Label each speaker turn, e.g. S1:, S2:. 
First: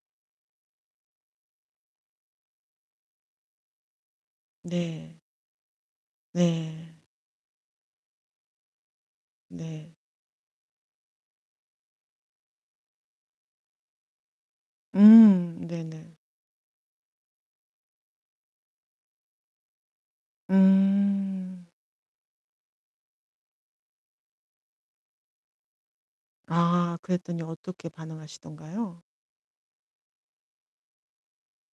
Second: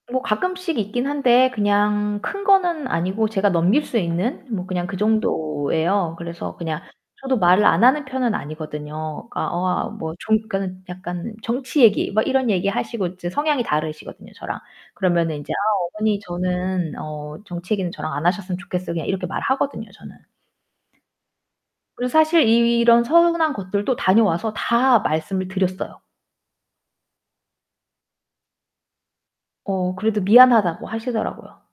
S1: 뭐 가끔씩 있긴 한데 그냥 큰 거는 아니고 제가 넘길 수 있는? 뭐 그냥 그
S2: 네.
S1: 정도예요. 그래서 그냥
S2: 네.
S1: 저도 말을 안 하는 편은 아니거든요. 그니까 어 아
S2: 네.
S1: 뭐 좀 그러니까는 약간 정치 얘기 막 이런 얘기 하시고 이제 성향이 다르시거든요, 저랑. 그러면은 인제 "아
S2: 음, 네네.
S1: 어머니 저는 어 정치 얘기는 저랑 안 하셨으면 좋겠어요." 그냥 이렇게 말하거든요, 저는.
S2: 음.
S1: 그리고 사실 이런 서운한 것들도 다녀와서 다 말씀을 드렸어요.
S2: 아, 그랬더니 어떻게 반응하시던가요?
S1: 어 그래도 미안하다고 하시더라고요.